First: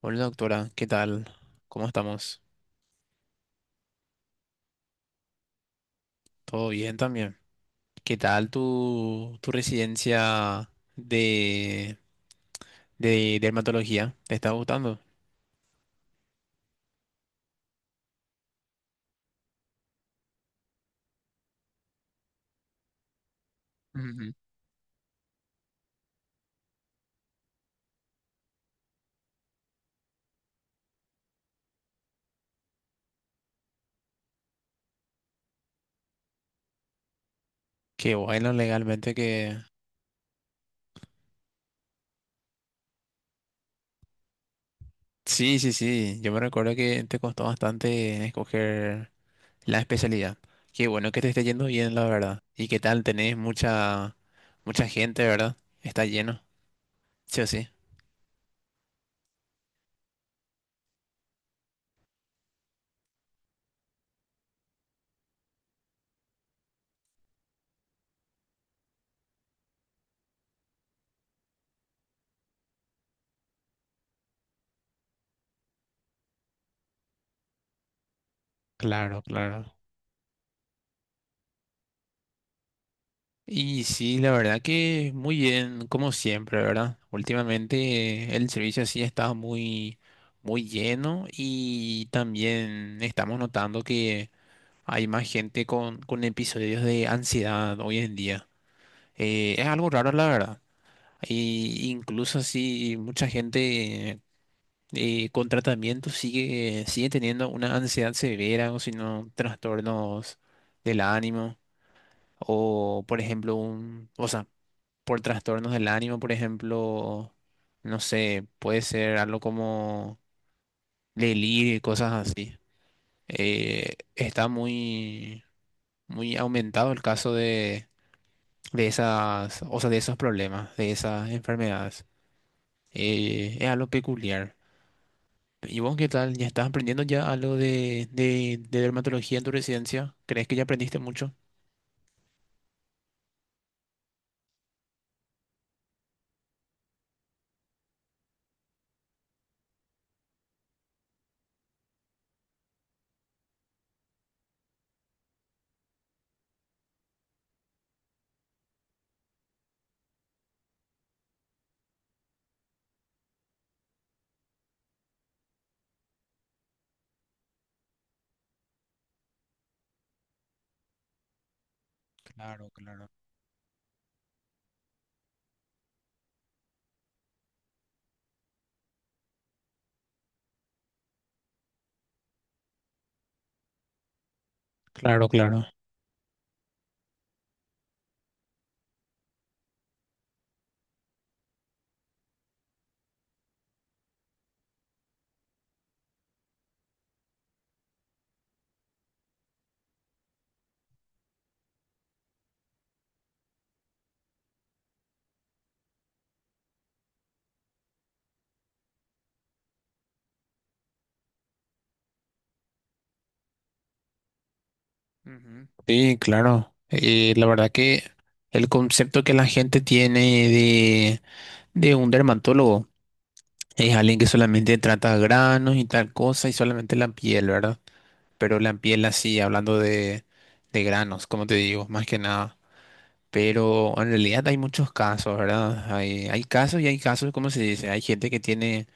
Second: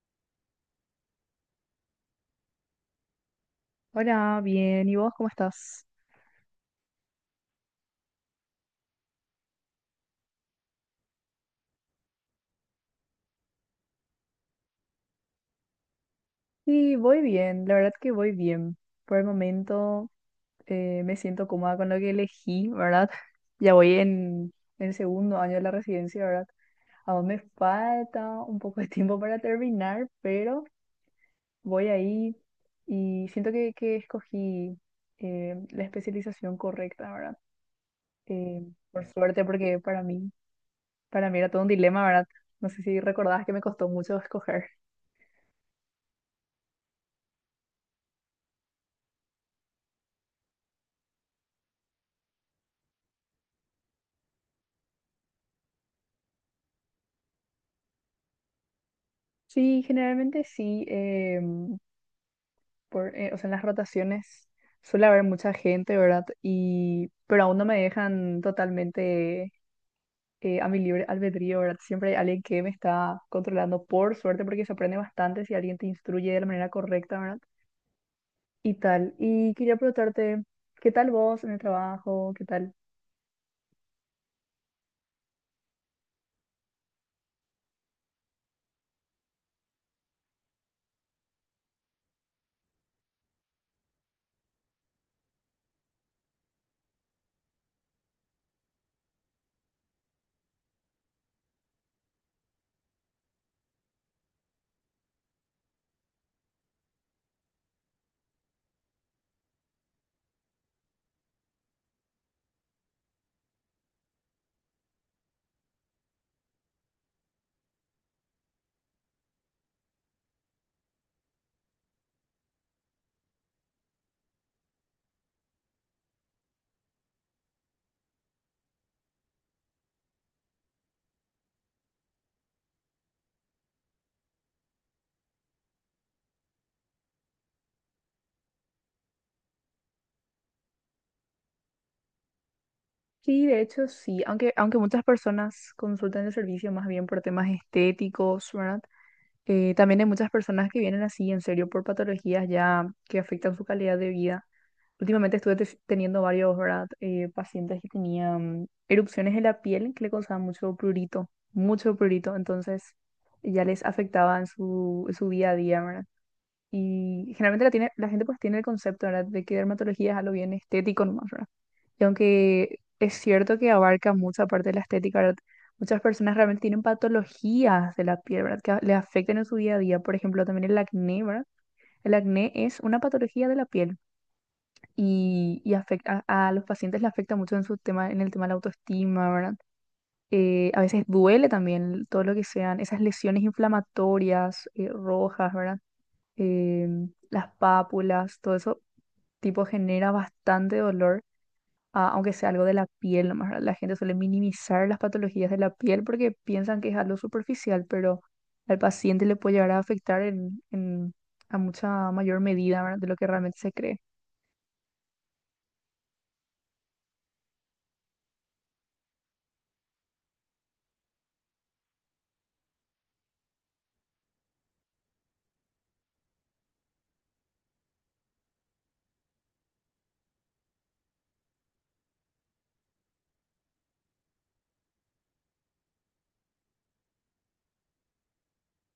Hola doctora, ¿qué tal? ¿Cómo estamos? Hola, bien. ¿Y vos cómo estás? ¿Todo bien también? ¿Qué tal tu residencia de dermatología? ¿Te está gustando? Sí, voy bien. La verdad que voy bien. Por el momento me siento cómoda con lo que elegí, ¿verdad? Ya voy Ujú. en el segundo año de la residencia, ¿verdad? Aún me falta un poco de tiempo para terminar, pero voy ahí y siento que escogí la especialización correcta, ¿verdad? Qué bueno Eh, por legalmente suerte, que... porque para mí era todo un dilema, ¿verdad? No sé si recordabas que me costó mucho escoger. Sí, sí, sí, yo me recuerdo que te costó bastante escoger la especialidad. Qué bueno que te esté yendo bien, la verdad. ¿Y qué tal? Tenés mucha, mucha gente, ¿verdad? Está lleno, sí o sí. Sí, generalmente sí. O sea, en las rotaciones suele haber mucha gente, ¿verdad? Y, pero aún no me dejan totalmente a mi libre albedrío, ¿verdad? Siempre hay alguien que me está controlando, por suerte, porque se aprende bastante si alguien te instruye de la manera correcta, ¿verdad? Y tal. Claro, Y claro. quería preguntarte, ¿qué tal vos en el trabajo? ¿Qué tal? Y sí, la verdad que muy bien, como siempre, ¿verdad? Últimamente el servicio sí está muy, muy lleno y también estamos notando que hay más gente con episodios de ansiedad hoy en día. Es algo raro, la verdad. Y incluso así mucha gente con tratamiento sigue teniendo una ansiedad severa o si no, trastornos del ánimo. O, por ejemplo, un, o sea, por trastornos del ánimo, por ejemplo, no sé, puede ser algo como delirio y cosas así. Está muy, muy aumentado el caso de esas, o sea, de esos problemas, de esas enfermedades. Es algo peculiar. ¿Y vos qué tal? ¿Ya estás aprendiendo ya algo de dermatología en tu residencia? ¿Crees que ya aprendiste mucho? Sí, de hecho sí, aunque muchas personas consultan el servicio más bien por temas estéticos, ¿verdad? También hay muchas personas que vienen así, en serio, por patologías ya que afectan su calidad de vida. Últimamente teniendo varios, ¿verdad? Pacientes que tenían erupciones en la piel que le causaban mucho prurito, entonces ya les afectaba en su día a día, ¿verdad? Y generalmente la gente pues tiene el concepto, ¿verdad?, de que dermatología es algo bien estético nomás, ¿verdad? Y Claro, aunque claro. es cierto que abarca mucha parte de la estética, ¿verdad? Muchas personas realmente tienen patologías de la piel, ¿verdad? Le afectan en su día a día. Por ejemplo, también el acné, ¿verdad? El acné es una patología de la piel Claro, y, claro. y afecta a los pacientes, le afecta mucho en su tema, en el tema de la autoestima, ¿verdad? A veces duele también todo lo que sean esas lesiones inflamatorias, rojas, ¿verdad?, eh, las pápulas, todo eso, tipo, genera bastante dolor, ah, aunque sea algo de la piel nomás, ¿verdad? La gente suele minimizar las patologías de la piel porque piensan que es algo superficial, pero al paciente le puede llegar a afectar a mucha mayor medida, ¿verdad?, de lo que realmente se cree. Ujú. Sí, claro. La verdad que el concepto que la gente tiene de, de un dermatólogo es alguien que solamente trata granos y tal cosa y solamente la piel, ¿verdad? Pero la piel así, hablando de granos, como te digo, más que nada. Pero en realidad hay muchos casos, ¿verdad? Hay casos y hay casos, ¿cómo se dice? Hay gente que tiene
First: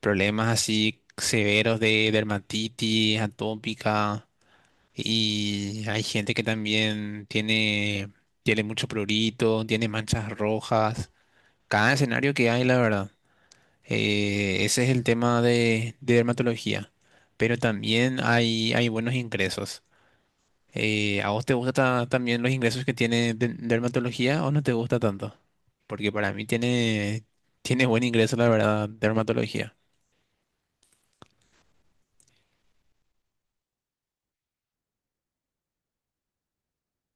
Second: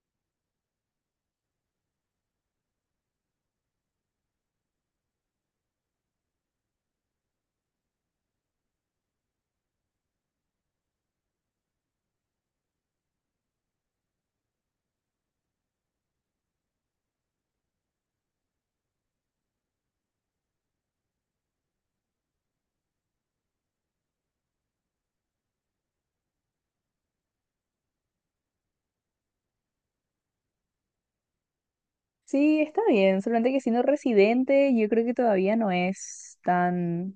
problemas así severos de dermatitis atópica y hay gente que también tiene, tiene mucho prurito, tiene manchas rojas. Cada escenario que hay, la verdad. Ese es el tema de dermatología. Pero también hay buenos ingresos. ¿A vos te gustan ta- también los ingresos que tiene de- dermatología o no te gusta tanto? Porque para mí tiene, tiene buen ingreso, la verdad, dermatología. Sí, está bien, solamente que siendo residente, yo creo que todavía no es tan,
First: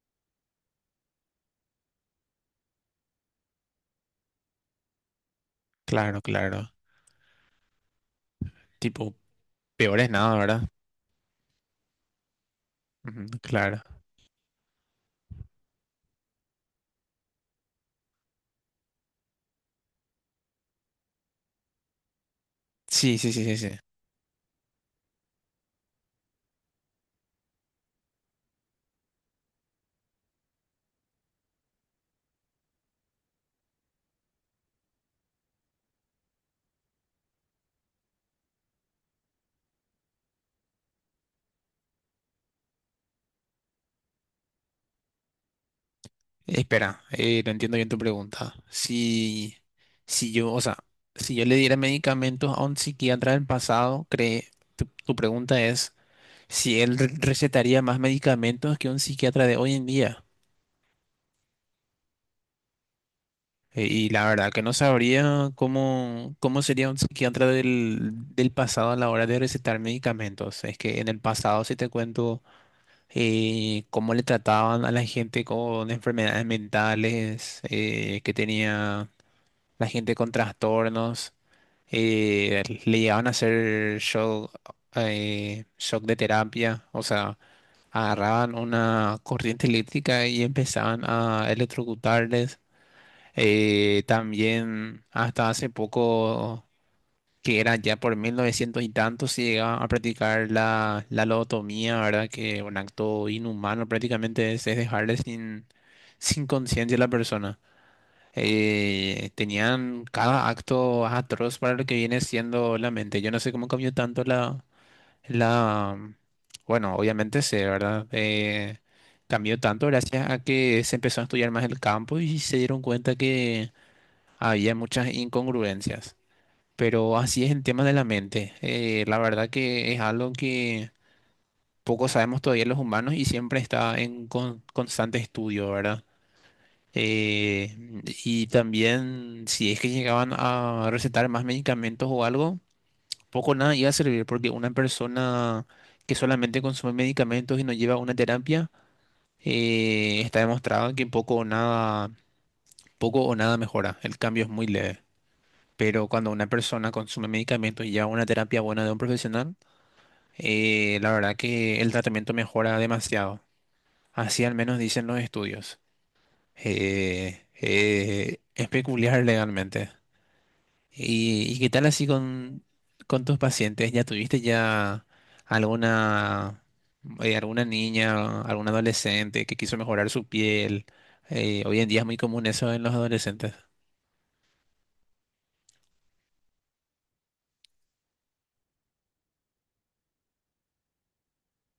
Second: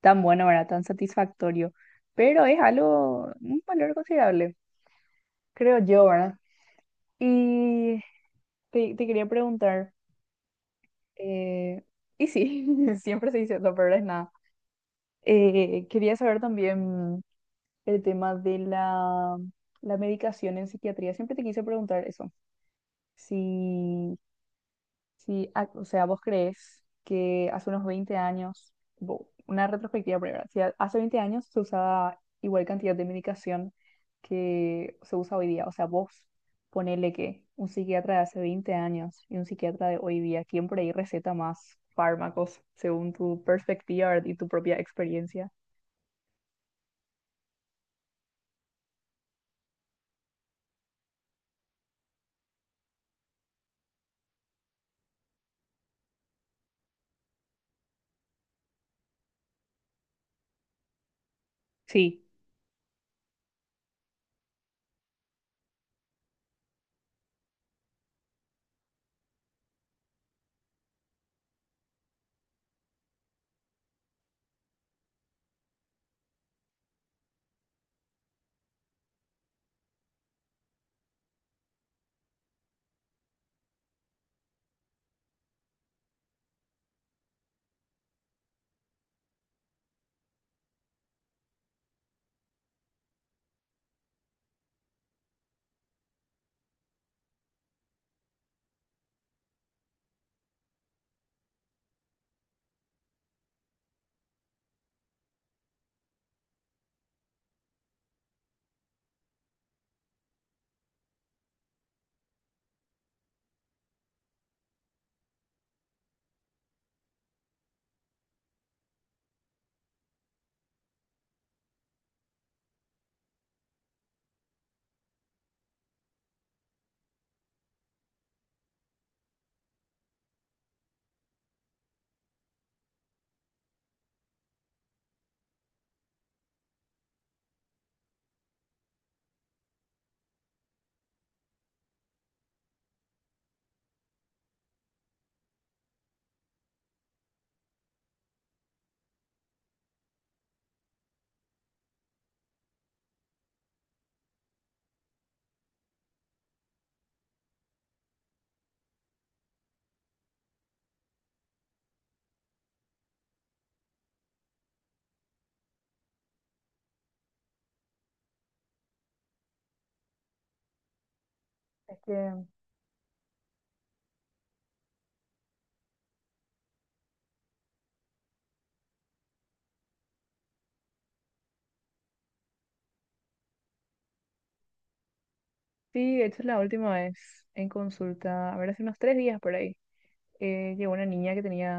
tan bueno, ¿verdad? Tan satisfactorio, pero es algo, un valor considerable, creo yo, Claro, ¿verdad? claro. Y te Tipo, quería preguntar, peor es nada, ¿verdad? eh, y sí, Ujú, siempre se dice, lo claro. peor es nada. Quería saber también el tema de la medicación en psiquiatría. Siempre te quise preguntar eso, Sí, sí, sí, sí, sí. si Sí, ah, o sea, ¿vos crees que hace unos 20 años, una retrospectiva primero, si a- hace 20 años se usaba igual cantidad de medicación que se usa hoy día? O sea, vos ponele que un psiquiatra de hace 20 años y un psiquiatra de hoy día, ¿quién por ahí receta más fármacos según tu perspectiva, ¿verdad?, y tu propia experiencia? Espera, no entiendo bien tu pregunta. Si, si yo, o sea, si yo le diera medicamentos a un psiquiatra del pasado, cree, tu pregunta es si él re- recetaría más medicamentos que un psiquiatra de hoy en día. Sí. Y la verdad que no sabría cómo, cómo sería un psiquiatra del, del pasado a la hora de recetar medicamentos. Es que en el pasado, si te cuento cómo le trataban a la gente con enfermedades mentales, que tenía la gente con trastornos, le llegaban a hacer shock, shock de terapia, o sea, agarraban una corriente eléctrica y empezaban a electrocutarles. También hasta hace poco, que era ya por 1900 y tantos se llegaba a practicar la, la lobotomía, ¿verdad? Que un acto inhumano prácticamente es dejarle sin, sin conciencia a la persona tenían cada acto atroz para lo que viene siendo la mente. Yo no sé cómo cambió tanto la, la, bueno, obviamente sé, ¿verdad? Cambió tanto gracias a que se empezó a estudiar más el campo y se dieron cuenta que había muchas incongruencias. Pero así es el tema de la mente. La verdad que es algo que poco sabemos todavía los humanos y siempre está en con- constante estudio, ¿verdad? Eh, y también, si es que llegaban a recetar más medicamentos o algo, poco o nada iba a servir, porque una persona que solamente consume medicamentos y no lleva una terapia, está demostrado que poco o nada mejora. El cambio es muy leve. Pero cuando una persona consume medicamentos y lleva una terapia buena de un profesional, la verdad que el tratamiento mejora demasiado. Así al menos dicen los estudios. Es peculiar legalmente. Y qué tal Es así que con tus pacientes? ¿Ya tuviste ya alguna, alguna niña, algún adolescente que quiso mejorar su piel? Hoy en día es muy común eso en los adolescentes. sí, de hecho la última vez en consulta, a ver, hace unos 3 días por ahí. Llegó una niña que tenía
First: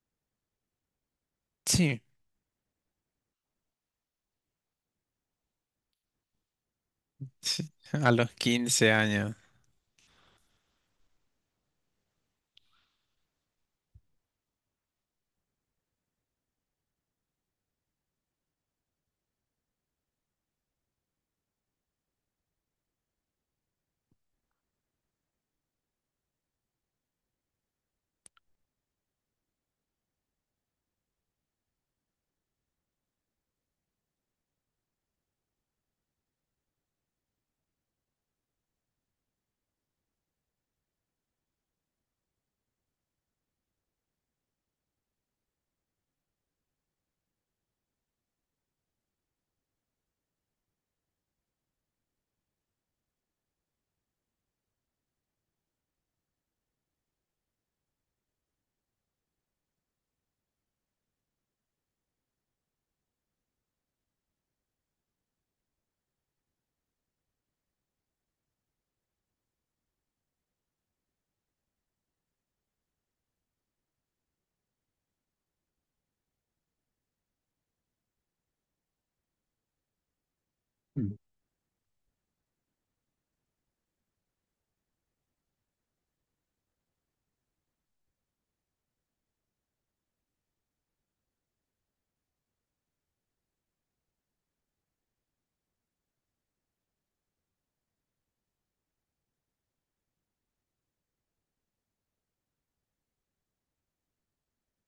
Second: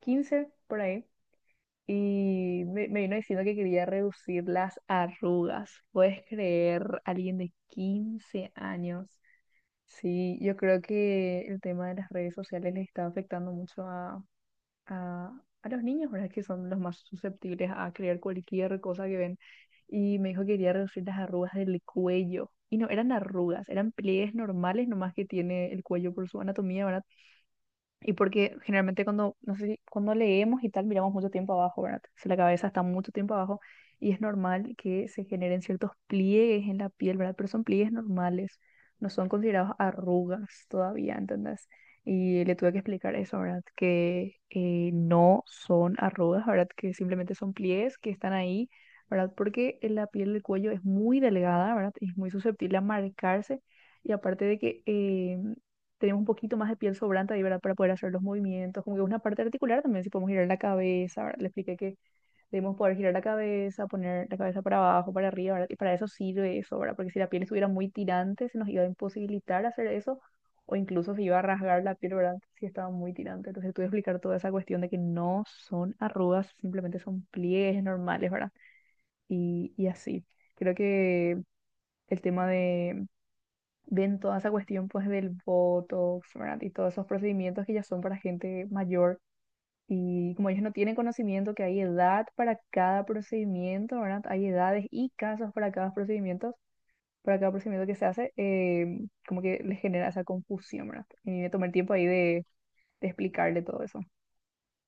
15 por ahí Sí, y me vino diciendo que quería reducir las arrugas. ¿Puedes creer? Alguien de sí, a los 15 15 años. años. Sí, yo creo que el tema de las redes sociales les está afectando mucho a, a los niños, ¿verdad? Que son los más susceptibles a creer cualquier cosa que ven. Y me dijo que quería reducir las arrugas del cuello. Y no eran arrugas, eran pliegues normales, nomás que tiene el cuello por su anatomía, ¿verdad? Y porque generalmente cuando, no sé si- cuando leemos y tal, miramos mucho tiempo abajo, ¿verdad? Si la cabeza está mucho tiempo abajo, y es normal que se generen ciertos pliegues en la piel, ¿verdad? Pero son pliegues normales, no son considerados arrugas todavía, ¿entendés? Y le tuve que explicar eso, ¿verdad? Que no son arrugas, ¿verdad? Que simplemente son pliegues que están ahí, ¿verdad? Porque la piel del cuello es muy delgada, ¿verdad? Y es muy susceptible a marcarse. Y aparte de que... tenemos un poquito más de piel sobrante ahí, ¿verdad? Para poder hacer los movimientos, como que una parte articular también, si podemos girar la cabeza, ¿verdad? Le expliqué que debemos poder girar la cabeza, poner la cabeza para abajo, para arriba, ¿verdad? Y para eso sirve eso, ¿verdad? Porque si la piel estuviera muy tirante, se nos iba a imposibilitar hacer eso, o incluso se iba a rasgar la piel, ¿verdad? Si estaba muy tirante. Entonces tuve que explicar toda esa cuestión de que no son arrugas, simplemente son pliegues normales, ¿verdad? Y así. Creo que el tema de, ven toda esa cuestión pues del Botox, ¿verdad? Y todos esos procedimientos que ya son para gente mayor. Y como ellos no tienen conocimiento que hay edad para cada procedimiento, ¿verdad? Hay edades y casos para cada procedimiento que se hace, como que les genera esa confusión, ¿verdad? Y me tomé el tiempo ahí de explicarle todo eso.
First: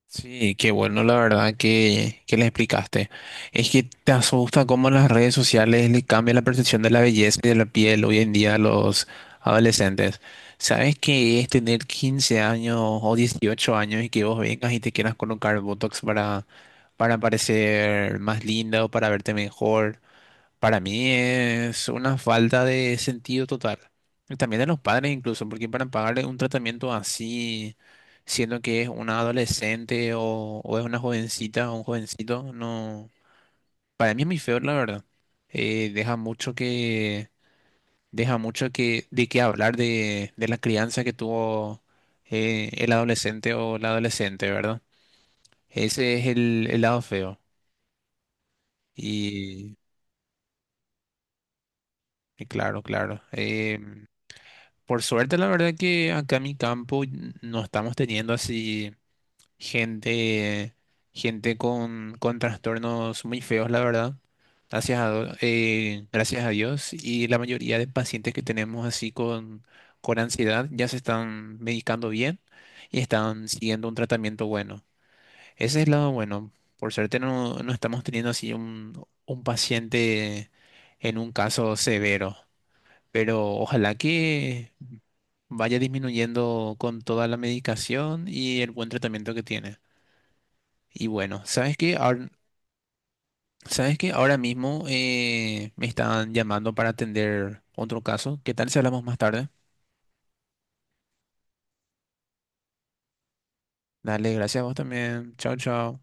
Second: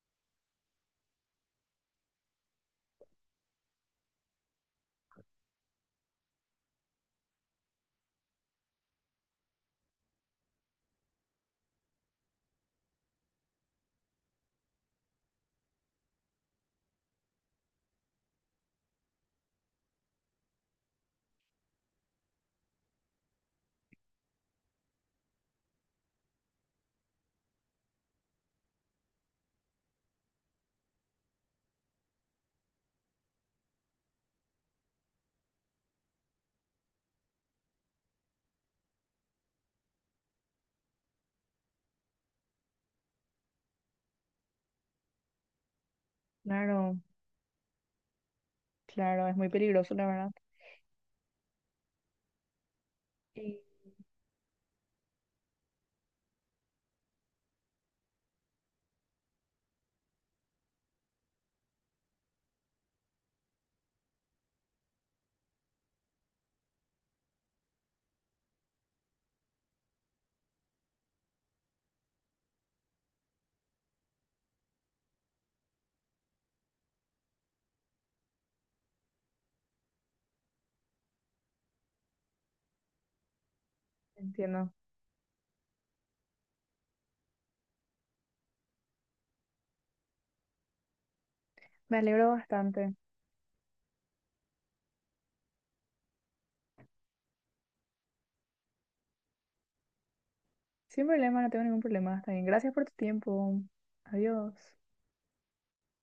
Sí, qué bueno, la verdad que le explicaste. Es que te asusta cómo las redes sociales le cambian la percepción de la belleza y de la piel hoy en día a los adolescentes. ¿Sabes qué es tener 15 años o 18 años y que vos vengas y te quieras colocar Botox para parecer más linda o para verte mejor? Para mí es una falta de sentido total. Y también de los padres incluso, porque para pagarle un tratamiento así, siendo que es una adolescente o es una jovencita o un jovencito, no. Para mí es muy feo, la verdad. Deja mucho que, deja mucho que, de qué hablar de la crianza que tuvo el adolescente o la adolescente, ¿verdad? Ese es el Claro, lado feo. claro, es muy Y, peligroso, la verdad. y claro, claro. Y Por suerte, la verdad que acá en mi campo n- no estamos teniendo así gente, gente con trastornos muy feos, la verdad. Gracias a, do- gracias a Dios. Y la mayoría de pacientes que tenemos así con ansiedad ya se están medicando bien y están siguiendo un tratamiento bueno. Ese es el lado bueno. Por suerte no, no estamos teniendo así un paciente en un caso severo. Pero ojalá que entiendo. vaya disminuyendo con toda la medicación y el buen tratamiento que tiene. Y bueno, ¿sabes qué? Me Ahora, alegro bastante. ¿sabes qué? Ahora mismo me están llamando para atender otro caso. ¿Qué tal si hablamos más tarde? Sin problema, no tengo ningún problema. Está bien. Gracias por tu tiempo. Dale, Adiós. gracias a vos también. Chao, chao.